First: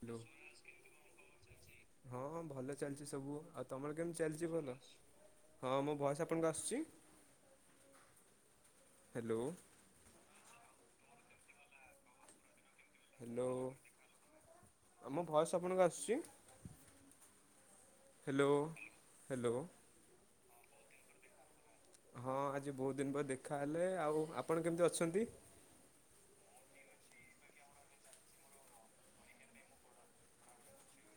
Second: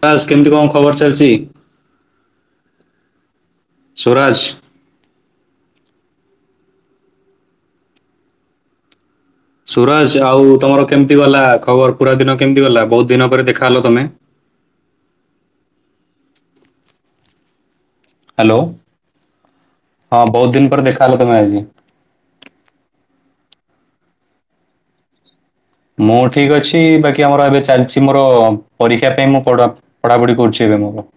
Hello boss କେମିତି କଣ ଖବର୍ ଚାଲିଚି? ହଁ ଭଲ ଚାଲିଚି ସବୁ ଆଉ ତମର କେମିତି ସୁରାଜ ଚାଲିଚି ଭଲ? ହଁ ମୋ ଭଏସ୍ ଆପଣଙ୍କୁ ଆସୁଚି -ହାଲୋ। ସୁରଜ୍ ଆଉ ତମର କେମିତି ଗଲା ଖବର୍ ପୁରା ଦିନ କେମିତି ଗଲା ବହୁତ୍ ହାଲୋ। ଆ-ମୋ ଭଏସ୍ ଆପଣଙ୍କୁ ଆସୁଚି -ହେଲୋ ହ୍ୟାଲୋ ହେଲୋ। ହଁ ବହୁତ୍ ଦିନ୍ ପରେ ଦେଖାହେଲ ତମେ ଆଜି। ହଁ ଆଜି ବହୁତ୍ ଦିନ୍ ପରେ ଦେଖାହଲେ ଆଉ ଆପଣ କେମିତି ଅଛନ୍ତି? ମୁଁ ଠିକ୍ ଅଛି ବାକି ଆମର ଏବେ ଚାଲିଚି ମୋର ପରୀକ୍ଷା ପାଇଁ ମୁଁ ପଢ ପଢାପଢି କରୁଚି ଏବେ ମୁଁ।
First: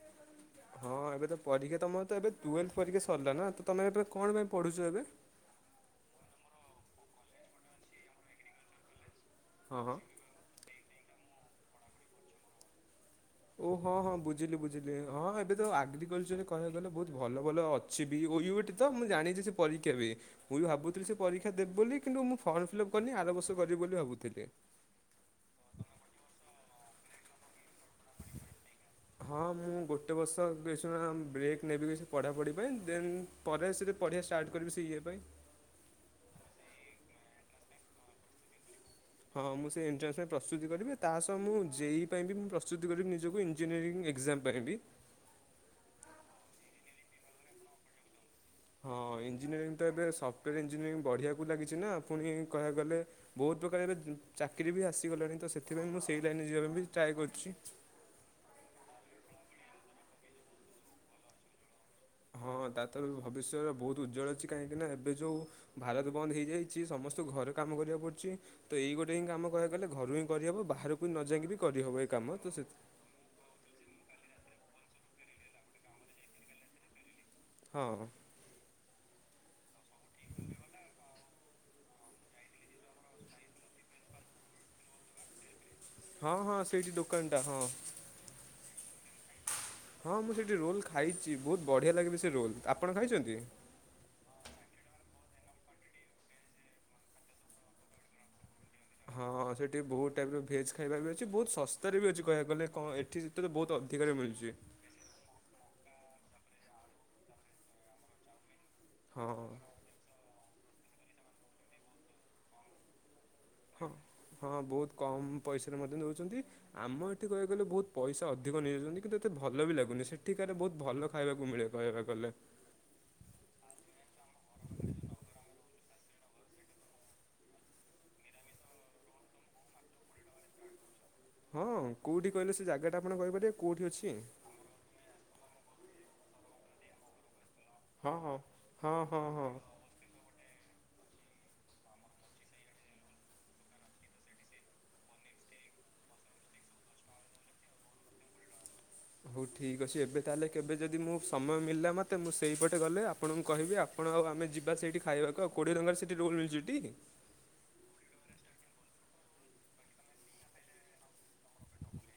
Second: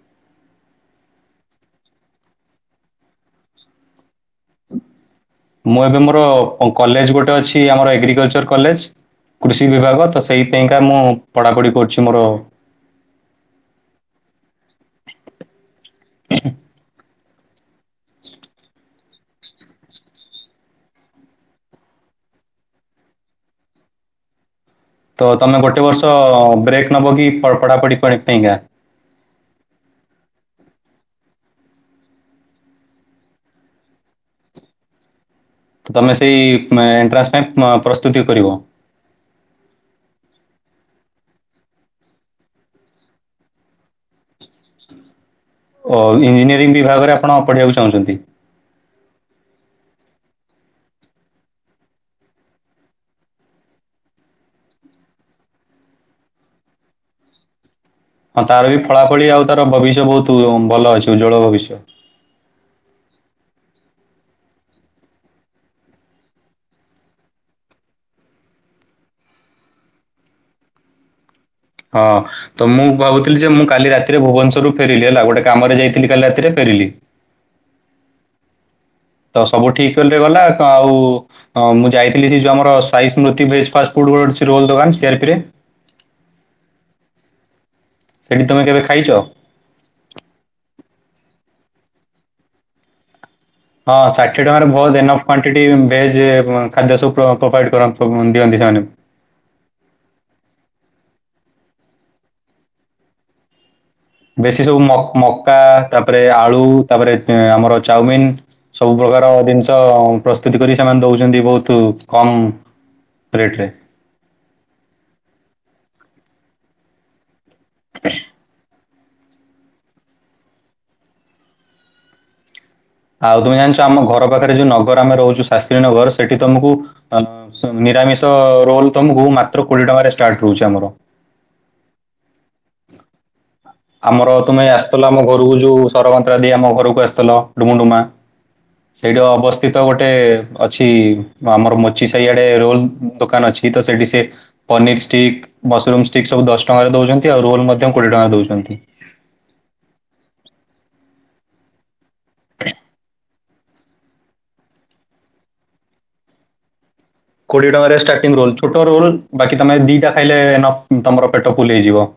ହଁ ଏବେ ତ ପରୀକ୍ଷା ତମର ତ ଏବେ ଟୁଏଲ୍ଭ ପରୀକ୍ଷା ସରିଲା ନା ତ-ତମେ ଏବେ କଣ ପାଇଁ ପଢୁଚ ଏବେ? ମୁଁ ଏବେ ମୋର କଲେଜ୍ ଗୋଟେ ଅଛି ଆମର ଏଗ୍ରିକଲଚର୍ କଲେଜ୍ କୃଷି ହଁ ହଁ ବିଭାଗ ତ ସେଇ ପାଇଁକା ମୁଁ ପଢାପଢି କରୁଚି ମୋର ଓ ହଁ -ହଁ ବୁଝିଲି ବୁଝିଲି ହଁ ଏବେ ତ ଆଗ୍ରିକଲଚର୍ କହିବାକୁ ଗଲେ ବହୁତ୍ ଭଲ ଭଲ ଅଛି ବି ଓ-ୟୁଟ୍ ତ ମୁଁ ଜାଣିଚି ସେ ପରୀକ୍ଷା ହୁଏ। ମୁଁ ବି ଭାବୁଥିଲି ସେ ପରୀକ୍ଷା ଦେବି ବୋଲି କିନ୍ତୁ ମୁଁ ଫର୍ମ ଫିଲପ୍ କରିନି ଆର ବର୍ଷ କରିବି ବୋଲି ଭାବୁଥିଲି। ତ ତମେ ଗୋଟେ ବର୍ଷ ବ୍ରେକ୍ ନବ କି ପ-ପଢାପଢି ପାଇଁକା? ହଁ ମୁଁ ଗୋଟେ ବର୍ଷ କିଛି [unintelligible] ବ୍ରେକ୍ ନେବି କିଛି ପଢାପଢି ପାଇଁ ଦେନ୍ ପରେ ସେ ପଢ଼ିବା ଷ୍ଟାର୍ଟ କରିବି ସେଇ ଇଏ ପାଇଁ। ତମେ ସେଇ ଏଣ୍ଟ୍ରାନ୍ସ ପାଇଁ ପ୍ରସ୍ତୁତି କରିବ। ହଁ ମୁଁ ସେ ଏଣ୍ଟ୍ରାନ୍ସ ପାଇଁ ପ୍ରସ୍ତୁତି କରିବି ତା ସହ ମୁଁ ଜେଇ ପାଇଁ ବି ମୁଁ ପ୍ରସ୍ତୁତି କରିବି ନିଜକୁ ଇଂ ଇଞ୍ଜିନିୟରିଂ ଏକ୍ଜାମ୍ ପାଇଁ ବି। ଓ ଇଞ୍ଜିନିୟରିଂ ବିଭାଗରେ ଆପଣ ପଢିବାକୁ ଚାହୁଁଚନ୍ତି? ହଁ ଇଞ୍ଜିନିୟରିଂ ତ ଏବେ ସଫ୍ଟୱେୟାର୍ ଇଞ୍ଜିନିୟରିଂ ବଢିବାକୁ ଲାଗିଚି ନା ପୁଣି କହିବାକୁ ଗଲେ ବହୁତ୍ ପ୍ରକାର ଏବେ ଚାକିରି ବି ଆସିଗଲାଣି ତ ସେଥିପାଇଁ ମୁଁ ସେଇ ଲାଇନ୍ ରେ ଯିବା ପାଇଁ ବି ଟ୍ରାଏ କରୁଚି। ହଁ ତାର ବି ଫଳାଫଳି ଆଉ ତାର ଭବିଷ୍ୟ ବହୁତ୍ ଭଲ ଅଛି ଉଜ୍ଜ୍ଵଳ ଭବିଷ୍ୟତ୍। ହଁ ତା ତ ଭବିଷ୍ୟରେ ବହୁତ୍ ଉଜ୍ଜ୍ଵଳ ଅଛି କାହିଁକି ନା ଏବେ ଯଉ ଭାରତ ବନ୍ଦ୍ ହେଇଯାଇଚି ସମସ୍ତଙ୍କୁ ଘରେ କାମ କରିବାକୁ ପଡୁଚି। ତ ଏଇ ଗୋଟେ ହିଁ କାମ କରିବାକୁ ହେଲେ ଘରୁ ହିଁ କରିହବ ବାହାରକୁ ନ ଯାଇକି ବି ହଁ କରିହବ ଏଇ କାମ ତ ସେ ମୁଁ ଭାବୁଥିଲି ଯେ ମୁଁ କାଲି ରାତିରେ ଭୁବନେଶ୍ୱରରୁ ଫେରିଲି ହେଲା ଗୋଟେ କାମରେ ଯାଇଥିଲି କାଲି ରାତିରେ ଫେରିଲି। ହଁ-ହଁ। ତ ସବୁ ଠିକ୍ ରେ ଗଲା ଆଉ ମୁଁ ଯାଇଥିଲି ସେ ଯଉ ଆମର ସାଇ ସ୍ମୃତି ଭେଜ୍ ଫାଷ୍ଟ୍ ରୋଡ୍ ଅଛି ରୋଲ୍ ଦବା ସି ଆର୍ ପି ରେ। ହଁ- ହଁ ସେଇଠି ଦୋକାନ୍ ଟା ହଁ। ସେଠି ତମେ କେବେ ଖାଇଚ? ହଁ ମୁଁ ସେଇଠି ରୋଲ୍ ଖାଇଚି ବହୁତ୍ ବଢ଼ିଆ ଲାଗେ ବି ସେ ରୋଲ୍ -ଆପଣ ଖାଇଚନ୍ତି? ହଁ ଷାଠିଏ ଟଙ୍କାରେ ବହୁତ୍ ଏନଫ୍ କ୍ଵାଣ୍ଟିଟି ଭେଜ୍ ଖାଦ୍ୟ ସବୁ ପ୍ରୋଭାଇଡ ଦିଅନ୍ତି ସେମାନେ ହଁ ସେଠି ବହୁତ୍ ଟାଇପ୍ ର ଭେଜ୍ ଖାଇବା ବି ଅଛି ବହୁତ୍ ଶସ୍ତାରେ ବି ଅଛି କହିବାକୁ ଗଲେ କଁ ଏଠି ବହୁତ୍ ଅ ବେଶୀ ସବୁ ମ- ମକା ତାପରେ ଆଳୁ ତାପରେ ଆମର ଚାଉମିିନ୍ ସବୁ ହଁ ପ୍ରକାର ଜିନିଷ ପ୍ରସ୍ତୁତି କରି ସେମାନେ ଦଉଚନ୍ତି ବହୁତ କମ୍ ରେଟ୍ ରେ। ହଁ- ହଁ ବହୁତ୍ କମ୍ ପଇସାରେ ମଧ୍ୟ ଦଉଚନ୍ତି ଆମ ଏଠି କହିବାକୁ ଗଲେ ବହୁତ୍ ପଇସା ଅଧି ଅଧିକ ନେଇଯାଉଚନ୍ତି କିନ୍ତୁ ଏତେ ଭଲ ବି ଲାଗୁନି ସେଠିକାରେ ବହୁତ ଭଲ ଖାଇବାକୁ ମିଳେ କହିବାକୁ ଗଲେ। ଆଉ ତୁମେ ଜାଣିଚ ଆମ ଘର ପାଖରେ ଯଉ ନଗର ଆମେ ରହୁଚୁ ଶାସ୍ତ୍ରୀ ନଗର ସେଠି ତମକୁ ଆ ସବୁ ନିରାମିଷ ରୋଲ୍ ତମକୁ ମାତ୍ର କୋଡିଏ ଟଙ୍କାରେ ଷ୍ଟାର୍ଟ ରହୁଚି ଆମର। ହଁ କଉଠି କହିଲେ ସେ ଜାଗାଟା ଆପଣ କହିପାରିବେ? କେଉଁଠି ଅଛି ଆମର ତୁମେ ଆସିଥିଲ ଆମ ଘରକୁ ଯଉ ସର ମନ୍ତ୍ରା ଦେଇ ଆମ ଘରକୁ ଆସିଥିଲ। ଡୁମୁଡୁମା ହଁ ହଁ ହଁ ସେଇଠେ ହଁ ହଁ ଅବସ୍ଥିତ୍। ତ ଗୋଟେ ଅଛି ଆମର ମୋଚି ସାହି ଆଡେ ରୋଲ ଦୋକାନ ଅଛି ତ ସେଠି ସେ ପନିର ଷ୍ଟିକ୍ ମସରୁମ ଷ୍ଟିକ ସବୁ ଦଶ ଟଙ୍କାରେ ଦଉଛନ୍ତି ଆଉ ରୋଲ ମଧ୍ୟ କୋଡିଏ ଟଙ୍କା ଦଉଛନ୍ତି। ହଉ ଠିକ୍ ଅଛି ଏବେ ତାହେଲେ କେବେ ଯଦି ମୁଁ ସମୟ ମିଳିଲା ମୋତେ ମୁଁ ସେଇପଟେ ଗଲେ ଆପଣଙ୍କୁ କହିବି ଆ ଆପଣ ଆଉ ଆମେ ଯିବା ସେଇଠି ଖାଇବାକୁ ଆଉ କୋଡ଼ିଏ ଟଙ୍କାରେ ସେଇଠି ରୋଲ ମିଳୁଛି ଟି। କୋଡିଏ ଟଙ୍କାରେ ଷ୍ଟାର୍ଟି ରୋଲ ଛୋଟ ରୋଲ ବାକି ତମେ ଦିଟା ଖାଇଲେ ଏନଫ ତମର ପେଟ ଫୁଲ ହେଇଯିବ।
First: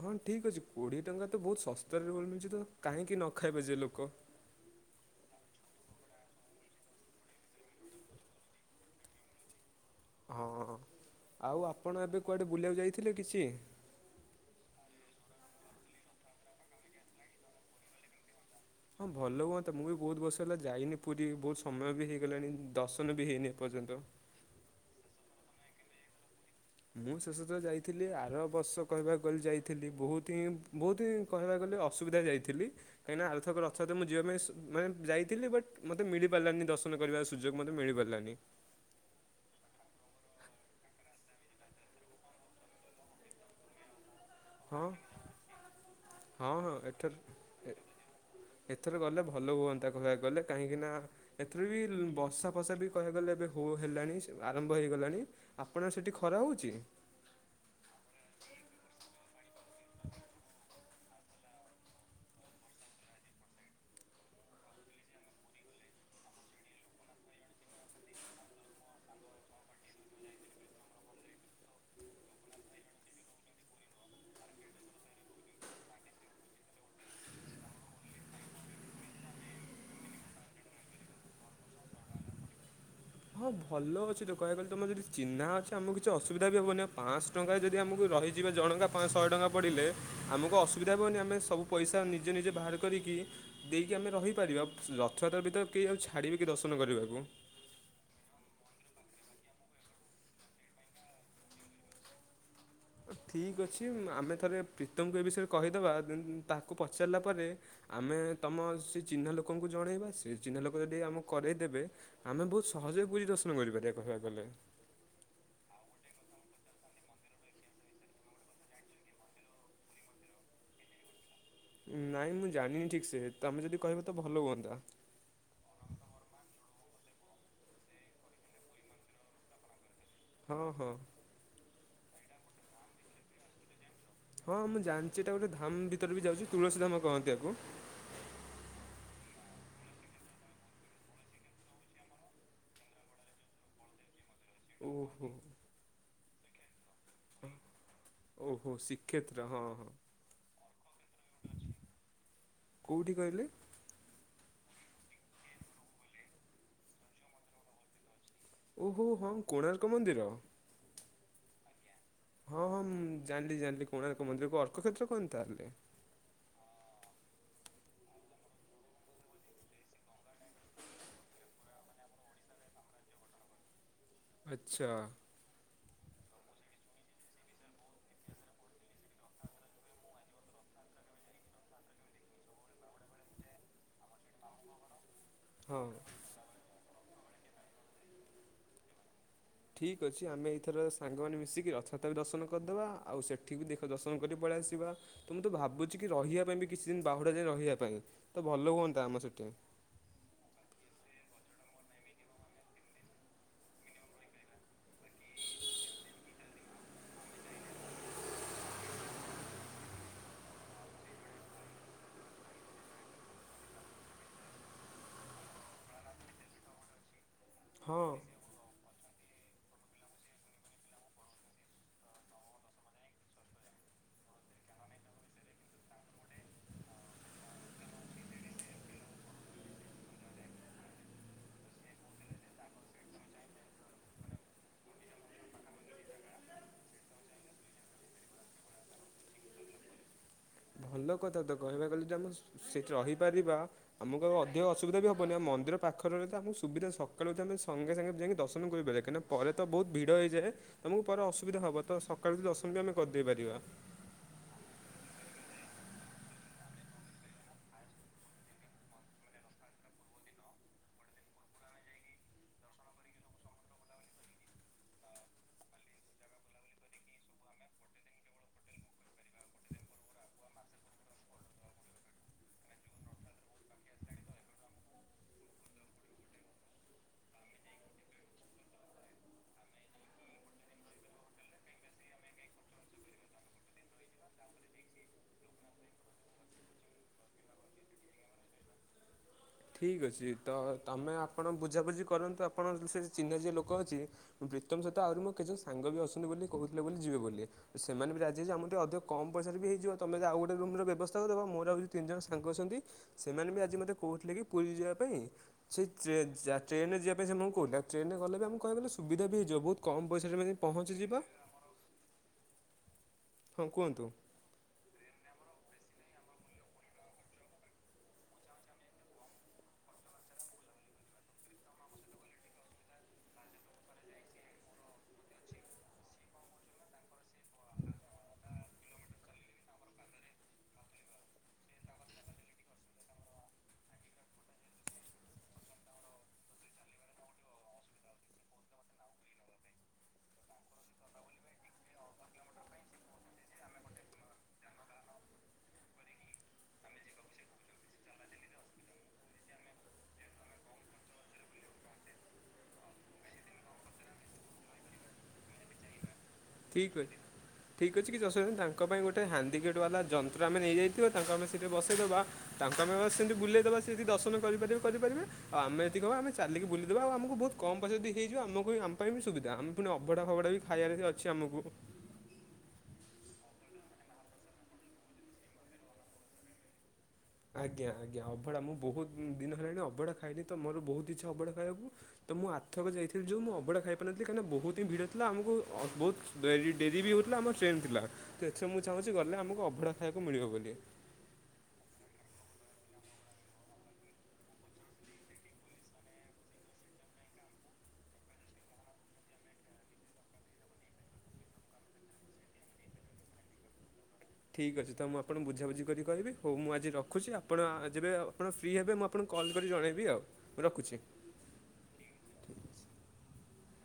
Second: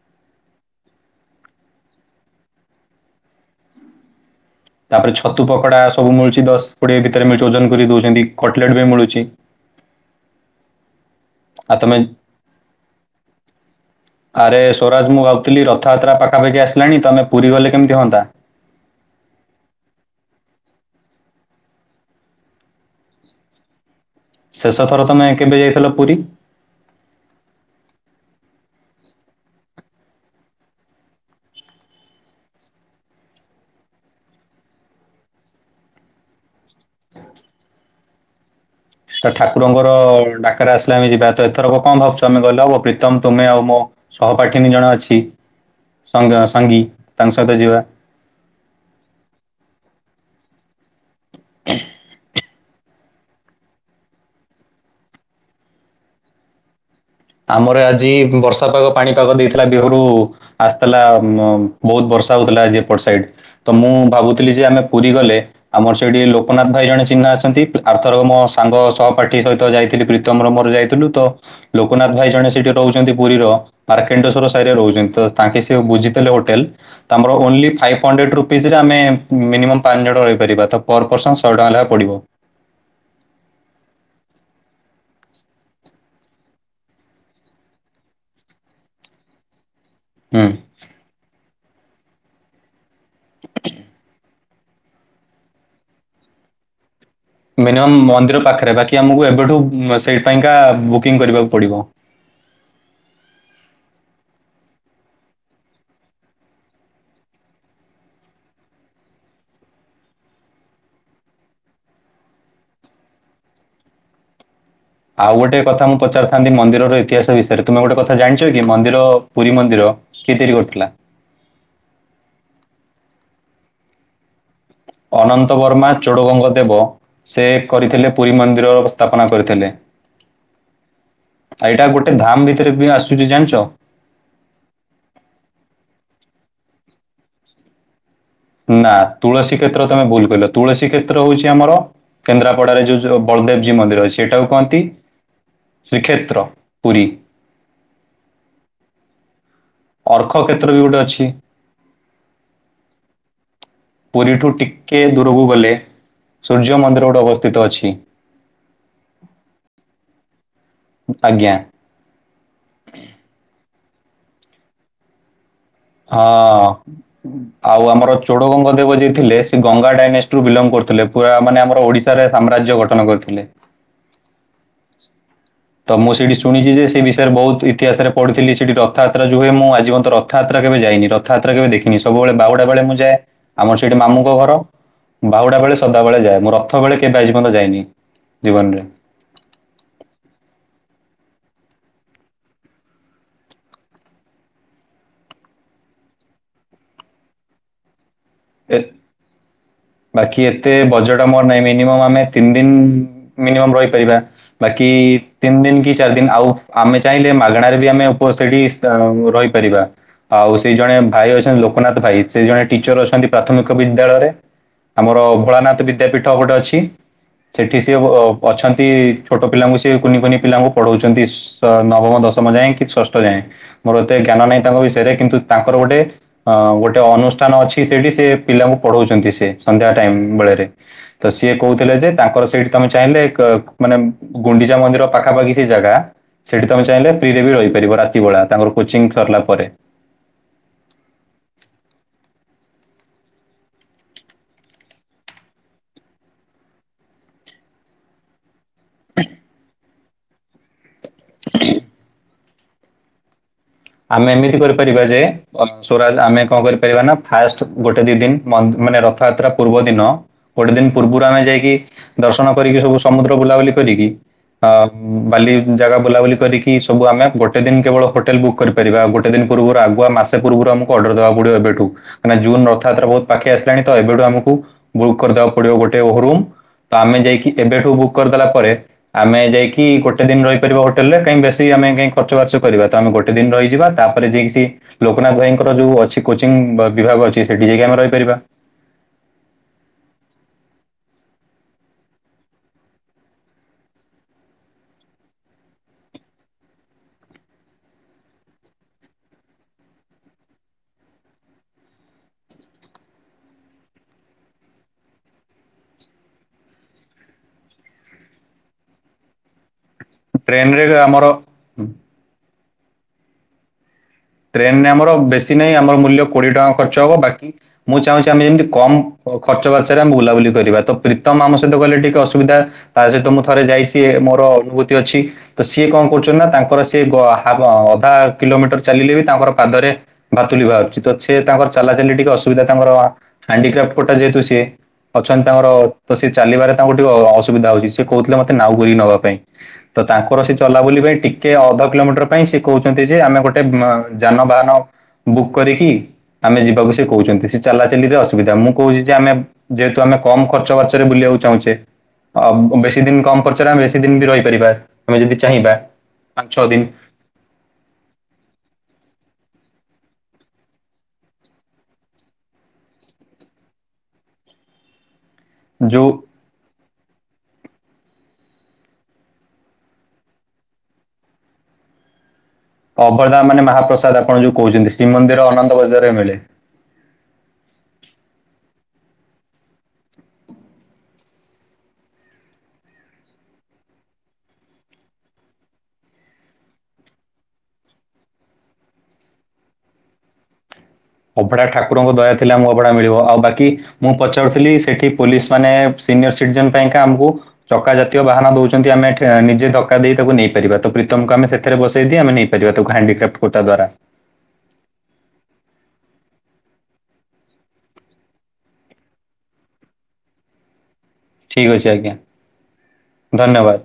ହଁ ଠିକ୍ ଅଛି କୋଡ଼ିଏ ଟଙ୍କା ତ ବହୁତ ଶସ୍ତାରେ ରୋଲ ମିଳୁଛି ତ କାହିଁକି ନ ଖାଇବେ ଯେ ଲୋକ। ତାପରେ ଛତୁ ପକୋଡା ସବୁ ମିଳୁଛି ଦଶ କୋଡ଼ିଏ ଭିତରେ ମି ଯୋଜନ କରି ଦଉଛନ୍ତି କଟଲେଟ୍ ବି ମିଳୁଛି। ହଁ ଆଉ ଆପଣ ଏବେ କୁଆଡ଼େ ବୁଲିବାକୁ ଯାଇଥିଲେ କିଛି। ଆରେ ସ୍ୱରାଜ ମୁଁ ଭାବୁଥିଲି ରଥଯାତ୍ରା ପାଖାପାଖି ଆସିଲାଣି ତ ଆମେ ପୁରୀ ଗଲେ କେମିତି ହୁଅନ୍ତା। ହଁ ଭଲ ହୁଅନ୍ତା ମୁଁ ବି ବହୁତ ବର୍ଷ ହେଲା ଯାଇନି ପୁରୀ ବହୁତ ସମୟ ବି ହେଇଗଲାଣି ଦର୍ଶନ ବି ହେଇନି ଏପର୍ଯ୍ୟନ୍ତ। ଶେଷ ଥର ତମେ କେବେ ଯାଇଥିଲ ପୁରୀ? ମୁଁ ଶେଷ ତ ଯାଇଥିଲି ଆର ବର୍ଷ କହିବାକୁ ଗଲି ଯାଇଥିଲି ବହୁତ ହିଁ ବହୁତ ହି କହିବାକୁ ଗଲେ ଅସୁବିଧା ଯାଇଥିଲି। କାହିଁକି ଆରଥରକ ରଥଯାତ୍ରା ମୁଁ ଯିବା ପାଇଁ ମାନେ ଯାଇଥିଲି ବଟ୍ ମତେ ମିଳି ପାରିଲାନି ଦର୍ଶନ କରିବା ସୁଯୋଗ ମତେ ମିଳିିପାରିଲାନି। ତ ଠାକୁରଙ୍କର ଡାକରେ ଆସିଲେ ଆମେ ଯିବା ତ ଏଥରକ କଣ ଭାବଛୁ ଆମେ ଗଲେ ହବ ପ୍ରୀତମ ତୁମେ ଆଉ ମୁଁ। ସହପାଠିନୀ ହଁ ଜଣେ ଅଛି ସ ହଁ ହଁ ସଙ୍ଗୀ ତାଙ୍କ ସହିତ ଏଥର ଯିବା। ଏଥର ଗଲେ ଭଲ ହୁଅନ୍ତା କହିବାକୁ ଗଲେ କାହିଁକି ନା ଏଥିରେ ବି ବର୍ସା ଫସା ବି କହିବାକୁ ଗଲେ ଏବେ ହୋ ହେଲାଣି ଆରମ୍ଭ ହେଇଗଲାଣି ଆପଣ ସେଠି ଖରା ହୋଉଛି। ଆମର ଆଜି ବର୍ଷା ପାଗ ପାଣିପାଗ ଦେଇଥିଲା ବିହରୁ ଆ ହେଲା ବହୁତ ବର୍ଷା ହଉଥିଲା ଆଜି ଏପଟ ସାଇଡ ତ ମୁଁ ଭାବୁଥିଲି ଯେ ଆମେ ପୁରୀ ଗଲେ ଆମର ସେଇଠି ଲୋକନାଥ ଭାଇ ଜଣେ ଚିହ୍ନା ଅଛନ୍ତି ଆର୍ଥର ମୋ ସାଙ୍ଗ ସହପାଠୀ ସହିତ ଯାଇଥିଲି ପ୍ରୀ ତମର ମୋର ଯାଇଥିଲୁ ତ ଲୋକନାଥ ଭାଇ ଜଣେ ସେଇଠି ରହୁଛନ୍ତି ପୁରୀର ମାର୍କେଣ୍ଡେଶ୍ୱର ସାଇରେ ରହୁଛନ୍ତି ତ ତାଙ୍କେ ସିଏ ବୁଝିଦେଲେ ହୋଟେଲ। ତ ଆମର ଓନ୍ଲି ଫାଇଭ୍ ହଣ୍ଡରେଡ ରୁପିଜରେ ଆମେ ମିନିମମ୍ ପାଞ୍ଚ ଜଣ ରହିପାରିବା ତ ପର ପରର୍ସନ୍ ଶହେ ଟଙ୍କା ଲେଖା ପଡ଼ିବ। ହଁ ଭଲ ଅଛି ତ କହିବାକୁ ଗଲେ ତମର ଯଦି ଚିହ୍ନା ଅଛି ଆମକୁ କିଛି ଅସୁବିଧା ବି ହବନି ପାଞ୍ଚଶହ ଟଙ୍କା ଯଦି ଆମକୁ ରହିଯିବା ଜଣକା ପା ଶହେ ଟଙ୍କା ପଡ଼ିଲେ ହୁଁ ଆମକୁ ଅସୁବିଧା ହବନି ଆମେ ସବୁ ପଇସା ନିଜ ନିଜେ ବାହାର କରିକି ଦେଇକି ଆମେ ରହିପାରିବା ରଥଯାତ୍ରା ଭିତରେ କେହି କାହାକୁ ଛାଡ଼ିବେ କି ଦର୍ଶନ କରିବାକୁ। ମିନିମମ୍ ମନ୍ଦିର ପାଖରେ ବାକି ଆମକୁ ଏବେଠୁ ସେଇଥିପାଇକା ବୁକିଂ କରିବାକୁ ପଡ଼ିବ। ଠିକ୍ ଅଛି ଆମେ ଥରେ ପ୍ରୀତମଙ୍କୁ ଏ ବିଷୟରେ କହିଦବା ଦେନ୍ ତାକୁ ପଚାରିଲା ପରେ ଆମେ ତମ ସେ ଚିହ୍ନା ଲୋକଙ୍କୁ ଜଣେଇବା ସେ ଚିହ୍ନା ଲୋକ ଯଦି ଆମକୁ କରେଇଦେବେ ଆମେ ବହୁତ ସହଜରେ ପୁରୀ ଦର୍ଶନ କରିପାରିବା କହିବାକୁ ଗଲେ। ଆଉ ଗୋଟେ କଥା ମୁଁ ପଚାରିଥାନ୍ତି ମନ୍ଦିରର ଇତିହାସ ବିଷୟରେ ତୁମେ ଗୋଟେ କଥା ଜାଣିଛ କି ମନ୍ଦିର ପୁରୀ ମନ୍ଦିର କିଏ ତିଆରି କରିଥିଲା? ନାଇଁ ମୁଁ ଜାଣିନି ଠିକ୍ ସେ ତମେ ଯଦି କହିବ ତ ଭଲ ହୁଅନ୍ତା। ଅନନ୍ତ ବର୍ମା ଚୋଡ଼ଗଙ୍ଗ ଦେବ। ସେ କରିଥିଲେ ପୁରୀ ମନ୍ଦିର ସ୍ଥାପନା କରିଥିଲେ। ଓହୋ। ଆଉ ଏଇଟା ଗୋଟେ ଧାମ ଭିତରେ ବି ଆସୁଛି ଜାଣିଛ। ହଁ ମୁଁ ଜାଣିଛି ଏଟା ଗୋଟେ ଧାମ ଭିତରେ ବି ଯାଉଛି ତୁଳସୀ ଧାମ କହନ୍ତି ଆକୁ। ନା ତୁଳସୀ କ୍ଷେତ୍ର ତମେ ଭୁଲ କହିଲ ତୁଳସୀ କ୍ଷେତ୍ର ହଉଛି ଆମର କେନ୍ଦ୍ରାପଡାରେ ଯୋଉ ବଳଦେବଜୀଉ ମନ୍ଦିର ଅଛି ସେଇଟାକୁ ଓହୋ। ପୁରୀ ଓହୋ ଶିକ୍ଷେତ୍ର ହଁ ହଁ। ଅର୍କକ୍ଷେତ୍ର ବି ଗୋଟେ ଅଛି। କୋଉଠି କହିଲେ ପୁରୀଠୁ ଟିକେ ଦୂରକୁ ଗଲେ ସୂର୍ଯ୍ୟ ମନ୍ଦିର ଗୋଟେ ଅବସ୍ଥିତ ଅଛି। ଓହୋ ହଁ କୋଣାର୍କ ମନ୍ଦିର। ଆଜ୍ଞା ହଁ ହଁ ଜାଣିଲି ଜାଣିଲି କୋଣାର୍କ ମନ୍ଦିରକୁ ଅର୍କଖେତ୍ର କୁହନ୍ତି ତାହେଲେ। ହଁ। ଆଉ ଆମର ଚୋଡ଼ଗଙ୍ଗ ଦେବ ଯିଏ ଥିଲେ ସେ ଗଙ୍ଗା ଡାଇନାସ୍ଟିରୁୁ ବିଲଙ୍ଗ କରୁଥିଲେ ପୁରା ମାନେ ଆମର ଓଡ଼ିଶା ଏଠାରେ ସାମ୍ରାଜ୍ୟ ଗଠନ କରିଥିଲେ। ଆଛା। ତ ମୁଁ ସେଇଠି ଶୁଣିଛି ଯେ ସେ ବିଷୟରେ ବହୁତ ଇତିହାସରେ ପଢିଥିଲି ସେଠି ରଥଯାତ୍ରା ଯଉ ହୁଏ ମୁଁ ଆଜି ପର୍ଯ୍ୟନ୍ତ ର ରଥଯାତ୍ରା କେବେ ଯାଇନି, ରଥଯାତ୍ରା କେବେ ଦେଖିନି, ସବୁବେଳେ ବାହୁଡା ବେଳେ ମୁ ଯାଏ। ଆମର ସେଠି ମାମୁଁଙ୍କ ଘର ବାହୁଡା ବେଳେ ହଁ ସଦାବେଳେ ଯାଏ ମୁଁ ରଥ ସବୁବେଳେ କେବେ ଆଜି ପର୍ଯ୍ୟନ୍ତ ଯାଇନି ଜୀବନରେ। ଠିକ୍ ଅଛି ଆମେ ଏଇଥର ସାଙ୍ଗମାନେ ମିଶିକି ରଥଯାତା ବି ଦର୍ଶନ କରିଦେବା। ଆଉ ସେଠି ବି ଦେଖ ଦର୍ଶନ କରି ପଳେଇ ଆସିବା। ତ ମୁଁ ତ ଭାବୁଛି କି ରହିବା ପାଇଁ ବି କିଛି ଦିନ ବାହୁଡା ଯାଏ ରହିବା ପାଇଁ ତ ଭଲ ଏ ହୁଅନ୍ତା ଆମର ସେଠି। ବାକି ଏତେ ବଜେଟ ଆମର ନାହିଁ ମିନିମମ୍ ଆମେ ତିନି ଦିନ ମିନିମମ ରହିପାରିବା। ବାକି ତିନି ଦିନ କି ଚାରି ଦିନ ଆଉ ଆମେ ଚାହିଁଲେ ମାଗଣାରେ ବି ଆମେ ଉପ ସେଠି ଆଉ ରହିପାରିବା। ଆଉ ସେଇ ଜଣେ ଭାଇ ଅଛନ୍ତି ଲୋକନାଥ ଭାଇ। ସେ ଜଣେ ଟିଚର ଅଛନ୍ତି ପ୍ରାଥମିକ ବିଦ୍ୟାଳୟରେ। ଆମର ଭୋଳାନାଥ ବିଦ୍ୟାପୀଠ ଗୋଟେ ଅଛି ସେଠି ସିଏ ହଁ ଉ ଅଛନ୍ତି ଛୋଟ ପିଲାଙ୍କୁ ସିଏ କୁନି କୁନି ପିଲାଙ୍କୁ ପଢ଼ଉଛନ୍ତି। ନବମ, ଦଶମ ଯାଏଁ କି ଷଷ୍ଠ ଯାଏଁ। ମୋର ଏତେ ଜ୍ଞାନ ନାହିଁ ତାଙ୍କ ବିଷୟରେ କିନ୍ତୁ ତାଙ୍କର ଗୋଟେ ହଁ ଗୋଟେ ଅନୁଷ୍ଠାନ ଅଛି ସେଠି ସେ ପିଲାଙ୍କୁ ପଢଉଛନ୍ତି ସେ ସନ୍ଧ୍ୟା ଟାଇମ ବେଳରେ। ତ ସିଏ କହୁଥିଲେ ଯେ ତାଙ୍କର ସେଇଠି ତମେ ଚାହିଁଲେ କ ମାନେ ଗୁଣ୍ଡିଚା ମନ୍ଦିର ପାଖାପାଖି ସେ ଜାଗା ସେଠି ତମେ ଚାହିଁଲେ ଫ୍ରିରେ ବି ରହିପାରିବ ରାତି ବେଳା ତାଙ୍କର କୋଚିଂ ସିରିଲା ପରେ। ଭଲ କଥା ତ କହିବାକୁ ଗଲେ ଯେ ଆମେ ସେଠି ରହିପାରିବା। ଆମକୁ ଆଉ ଅଧିକ ଅସୁବିଧା ବି ହବନି ଆମେ ମନ୍ଦିର ପାଖରେ ରହିଲେ ତ ଆମକୁ ସୁବିଧା ସକାଳୁ ତ ଆମେ ସଙ୍ଗେ ସଙ୍ଗେ ଯାଇକି ଦର୍ଶନ କରିପାରିବା କାହିଁ ନା ପରେ ତ ବହୁତ ଭିଡ଼ ହେଇଯାଏ ତମକୁ ପରେ ଅସୁବିଧା ହବ ତ ସକାଳୁ ତ ଦର୍ଶନ ବି ଆମେ କରିଦେଇ ପାରିବା। ଆମେ ଏମିତି କରି ପାରିବା ଯେ ପଛୁ ରା ଆମେ କଣ କରିପାରିବା ନା ଫାଷ୍ଟ ଗୋଟେ ଦି ଦିନ ମନ୍ ମାନେ ରଥଯାତ୍ରା ପୂର୍ବ ଦିନ ଗୋଟେ ଦିନ ପୂର୍ବରୁ ଆମେ ଯାଇକି ଦର୍ଶନ କରିକି ସବୁ ସମୁଦ୍ର ବୁଲା ବୁଲି କରିକି ଅ ବାଲି ଜାଗା ବୁଲାବୁଲି କରିକି ସବୁ ଆମେ ଗୋଟେ ଦିନ କେବଳ ହୋଟେଲ ବୁକ୍ କରିପାରିବା ଆ ଗୋଟେ ଦିନ ପୂର୍ବରୁ ଆଗୁଆ ମାସ ପୂର୍ବରୁ ଆମକୁ ଅର୍ଡର ଦେବାକୁ ପଡିବ ଏବେଠୁ ମାନେ ଜୁନ ରଥଯାତ୍ରା ବହୁତ ପାଖେଇ ଆସିଲାଣି ତ ଏବେଠୁ ଆମକୁ ବୁକ୍ କରିଦବାକୁ ପଡିବ ଗୋଟେ ଓହୋ ରୁମ୍। ତ ଆମେ ଯାଇକି ଏବେଠୁ ବୁକ୍ କରିଦେଲା ପରେ ଆମେ ଯାଇକି ଗୋଟେ ଦିନ ରହିପାରିବ ହୋଟେଲରେ କାହିଁ ବେଶି ଆମେ କାହିଁ ଖର୍ଚ୍ଚ ବାର୍ଚ୍ଚ କରିବା ତ ଆମେ ଗୋ ଗୋଟେ ଦିନ ରହିଯିବା ତାପରେ ଯାଇକି ସେ ଲୋକନାଥ ଭାଇଙ୍କର ଯୋଉ ଅଛି କୋଚିଂ ବିଭାଗ ଅଛି, ସେଠି ଯାଇକି ଆମେ ରହିପାରିବା। ଠିକ୍ ଅଛି ତ ତମେ ଆପଣ ବୁଝା ବୁଝି କରନ୍ତୁ ଆପଣ ସେ ଚିହ୍ନ ଯିଏ ଲୋକ ଅଛି। ପ୍ରୀତମ୍ ସହିତ ଆହୁରି ମୋ କେତେ ସାଙ୍ଗ ବି ଅଛନ୍ତି ବୋଲି କହୁଥିଲେ ବୋଲି ଯିବେ ବୋଲି। ସେମାନେ ବି ରାଜି ଅଛି ଯେ ଆମର ଟିକେ ଅଧିକ କମ୍ ପଇସାରେ ବି ହେଇଯିବ, ତମେ ଯଦି ଆଉ ଗୋଟେ ରୁମ୍ ର ବ୍ୟବସ୍ଥା କରିଦବ ମୋର ଆଉ ତିନି ଜଣ ସାଙ୍ଗ ଅଛନ୍ତି ସେମାନେ ବି ଆଜି ମତେ କହୁଥିଲେ କି ପୁରୀ ଯିବା ପାଇଁ ସେଇ ଟ୍ରେନ ଯା ଟ୍ରେନ ରେ ଯିବା ପାଇଁ ସେମାନେ କହୁଥିଲେ, ଟ୍ରେନ ଗଲେ ବି ଆମକୁ କଣପାଇଁ କହିଲ ସୁବଧା ହେଇଯିବ ବହୁତ କମ୍ ପଇସାରେ ଯେମିତି ଟ୍ରେନରେ ପହଞ୍ଚି ଯିବା। ଆମର ହଁ, କୁହନ୍ତୁ। ଟ୍ରେନ୍ ରେ ଆମର ବେଶୀ ନାହିଁ ଆମର ମୂଲ୍ୟ କୋଡ଼ିଏ ଟଙ୍କା ଖର୍ଚ୍ଚ ହବ ବାକି ମୁଁ ଚାହୁଁଛି ଆମେ ଯେମିତି କମ୍ ଖର୍ଚ୍ଚ ବାର୍ଚ୍ଚରେ ଆମେ ବୁଲା ବୁଲି କରିବା ତ ପ୍ରୀତମ୍ ଆମ ସହିତ ଗଲେ ଟିକେ ଅସୁବିଧା ତା ସହିତ ମୁଁ ଥରେ ଯାଇଛି ଇଏ ମୋର ବହୁତ୍ ତି ଅଛି ତ ସିଏ କଣ କରୁଛନ୍ତି ନା ତାଙ୍କର ସେ ଗ ହାଫ ଅଧା କିଲୋମିଟର ଚାଲିଲେ ବି ତାଙ୍କର ପାଦରେ ଭାତୁଲି ବାହାରୁଛି ତ ସେ ତାଙ୍କର ଚାଲାଚଲି ଟିକେ ଅସୁବିଧା ତାଙ୍କର ହଣ୍ଡିକ୍ରାପଟ୍ କୋଟା ଯେହେତୁ ସିଏ। ଅଛନ୍ତି ତାଙ୍କର ତ ସେ ଚାଲିବାରେ ତାଙ୍କୁ ଟିକେ ଅସୁବିଧା ହଉଛି, ସେ କହୁଥିଲେ ମତେ ନାଉ କରିକି ନବା ପାଇଁ ତ ତାଙ୍କର ସେ ଚଲା ବୁଲି ପାଇଁ ଟିକେ ଅଧ କିଲୋମିଟର ପାଇଁ ସେ କହୁଛନ୍ତି ଯେ ଆମେ ଗୋ ଟେ ମ୍ ଯାନ ବାହାନ ବୁକ୍ କରିକି ଆମେ ଯିବାକୁ ସେ କହୁଛନ୍ତି ସେ ଚାଲାଚଲିରେ ଅସୁବିଧା ମୁଁ କହୁଛି ଯେ ଆମେ ଯେହେତୁ ଆମେ କମ୍ କର୍ଚ୍ଚ ବାର୍ଚରେ ବୁଲିବାକୁ ଚାହୁଁଚେ। ଅବ ଅ ବେଶୀ ଦିନ କମ୍ ପର୍ଚ୍ଚରେ ଆମେ ବେଶୀ ଦିନ ବି ରହିପାରିବା ଆମେ ଯଦି ଚାହିଁବା। ପାଞ୍ଚ ଛଅ ଦିନ ଠିକ୍ ଅଛି। ଠିକ୍ ଅଛି କିଛି ଅସୁବିଧା ନାହିଁ, ତାଙ୍କ ପାଇଁ ଗୋଟେ ହ୍ୟାଣ୍ଡିକେପ୍ଟ ବାଲା ଯନ୍ତ୍ର ଆମେ ନେଇଯାଇଥିବା ତାଙ୍କୁ ଆମେ ସେଇଠି ବସାଇ ଦେବା ତାଙ୍କୁ ଆମେ ବାସ୍ ସେମିତି ବୁଲେଇ ଦବା ସେ ଯଦି ଦର୍ଶନ କରିପାରିବେ କରିପାରିବେ ଆଉ ଆମେ ଯେତିକି ଯୋଉ ହବା ଆମେ ଚାଲିକି ବୁଲି ଦେବା ଆଉ ଆମକୁ ବହୁତ୍ କମ୍ ପଇସା ଜଦି ହେଇଯିବ ଆମକୁ ବି ଆମ ପାଇଁ ବି ସୁବିଧା ଆମେ ଫୁଣି ଅବଢା, ଫବଢା ବି ଖାଇବାରେ ଅ ଛି ଆମୁକୁ। ଅଭଡ଼ା ମାନେ ମହାପ୍ରସାଦ ଆପଣ ଯୋଉ କହୁଛନ୍ତି, ଶ୍ରୀମନ୍ଦିର ଅନନ୍ତ ବଜାରେ ମିଳେ। ଆଜ୍ଞା, ଆଜ୍ଞା, ଅଭଢ଼ା ମୁଁ ବହୁତ୍ ଦିନ ହେଲାଣି ଅବଢ଼ା ଖାଇନିତ ତ ମୋର ବହୁତ୍ ଇଚ୍ଛା ଅବଢ଼ା ଖାଇବାକୁ। ତ ମୁଁ ଆରଥରକ ଯାଇଥିଲି ଯୋଉ ମୁଁ ଅଭଡ଼ା ଖାଇ ପାରିନଥିଲି କାହିଁକିନା ବହୁତ୍ ହିଁ ଭିଡ ଥିଲା ଆମକୁ ବହୁତ୍ ଡେରି ଡେରି ବି ହେଉଥିଲା ଆମର ଟ୍ରେନ୍ ଥିଲା ତ ଏଥର ମୁଁ ଚାହୁଁଛି ଗଲେ ଆମକୁ ଅଭଡା ଖାଇବାକୁ ମିଳିବ ବୋଲି। ଅଭଡା ଠାକୁରଙ୍କ ଦୟା ଥଲେ ଆମୁକୁ ଅଭଡା ମିଳିବ ଆଉ ବାକି ମୁଁ ପଚାରୁଥିଲି ସେଠି ପୋଲିସ ମାନେ ସିନିୟର ସିଟିଜନ୍ ପାଇଁକା ଆମକୁ ଚକା ଜାତୀୟ ବାହାନ ଦଉଛନ୍ତି, ଆମେ ଟ୍ରେ ନିଜେ ଧକ୍କା ଦେଇ ତାକୁ ନେଇପାରିବା ତ ପ୍ରୀତମକୁ ଆମେ ସେଥିରେ ବସେଇଦି ଆମେ ନେଇ ପାରିବା ତାକୁ ହାଣ୍ଡିକ୍ୟାପ୍ଟ କୋଟା ଦ୍ୱାରା। ଠିକ୍ ଅଛି ତ ମୁଁ ଆପଣଙ୍କୁ ବୁଝା ବୁଝି କରି କହିବି, ହଉ ମୁଁ ଆଜି ରଖୁଛି ଆପଣ ଯେବେ ଆପଣ ଫ୍ରି ହେବେ ମୁଁ ଆପ ଫୁଣି କଲ୍ ଜଣେଇବି ଆଉ ମୁଁ ରଖୁଛି। ଠିକ୍ ଅଛି, ଆଜ୍ଞା ଧନ୍ୟବାଦ୍।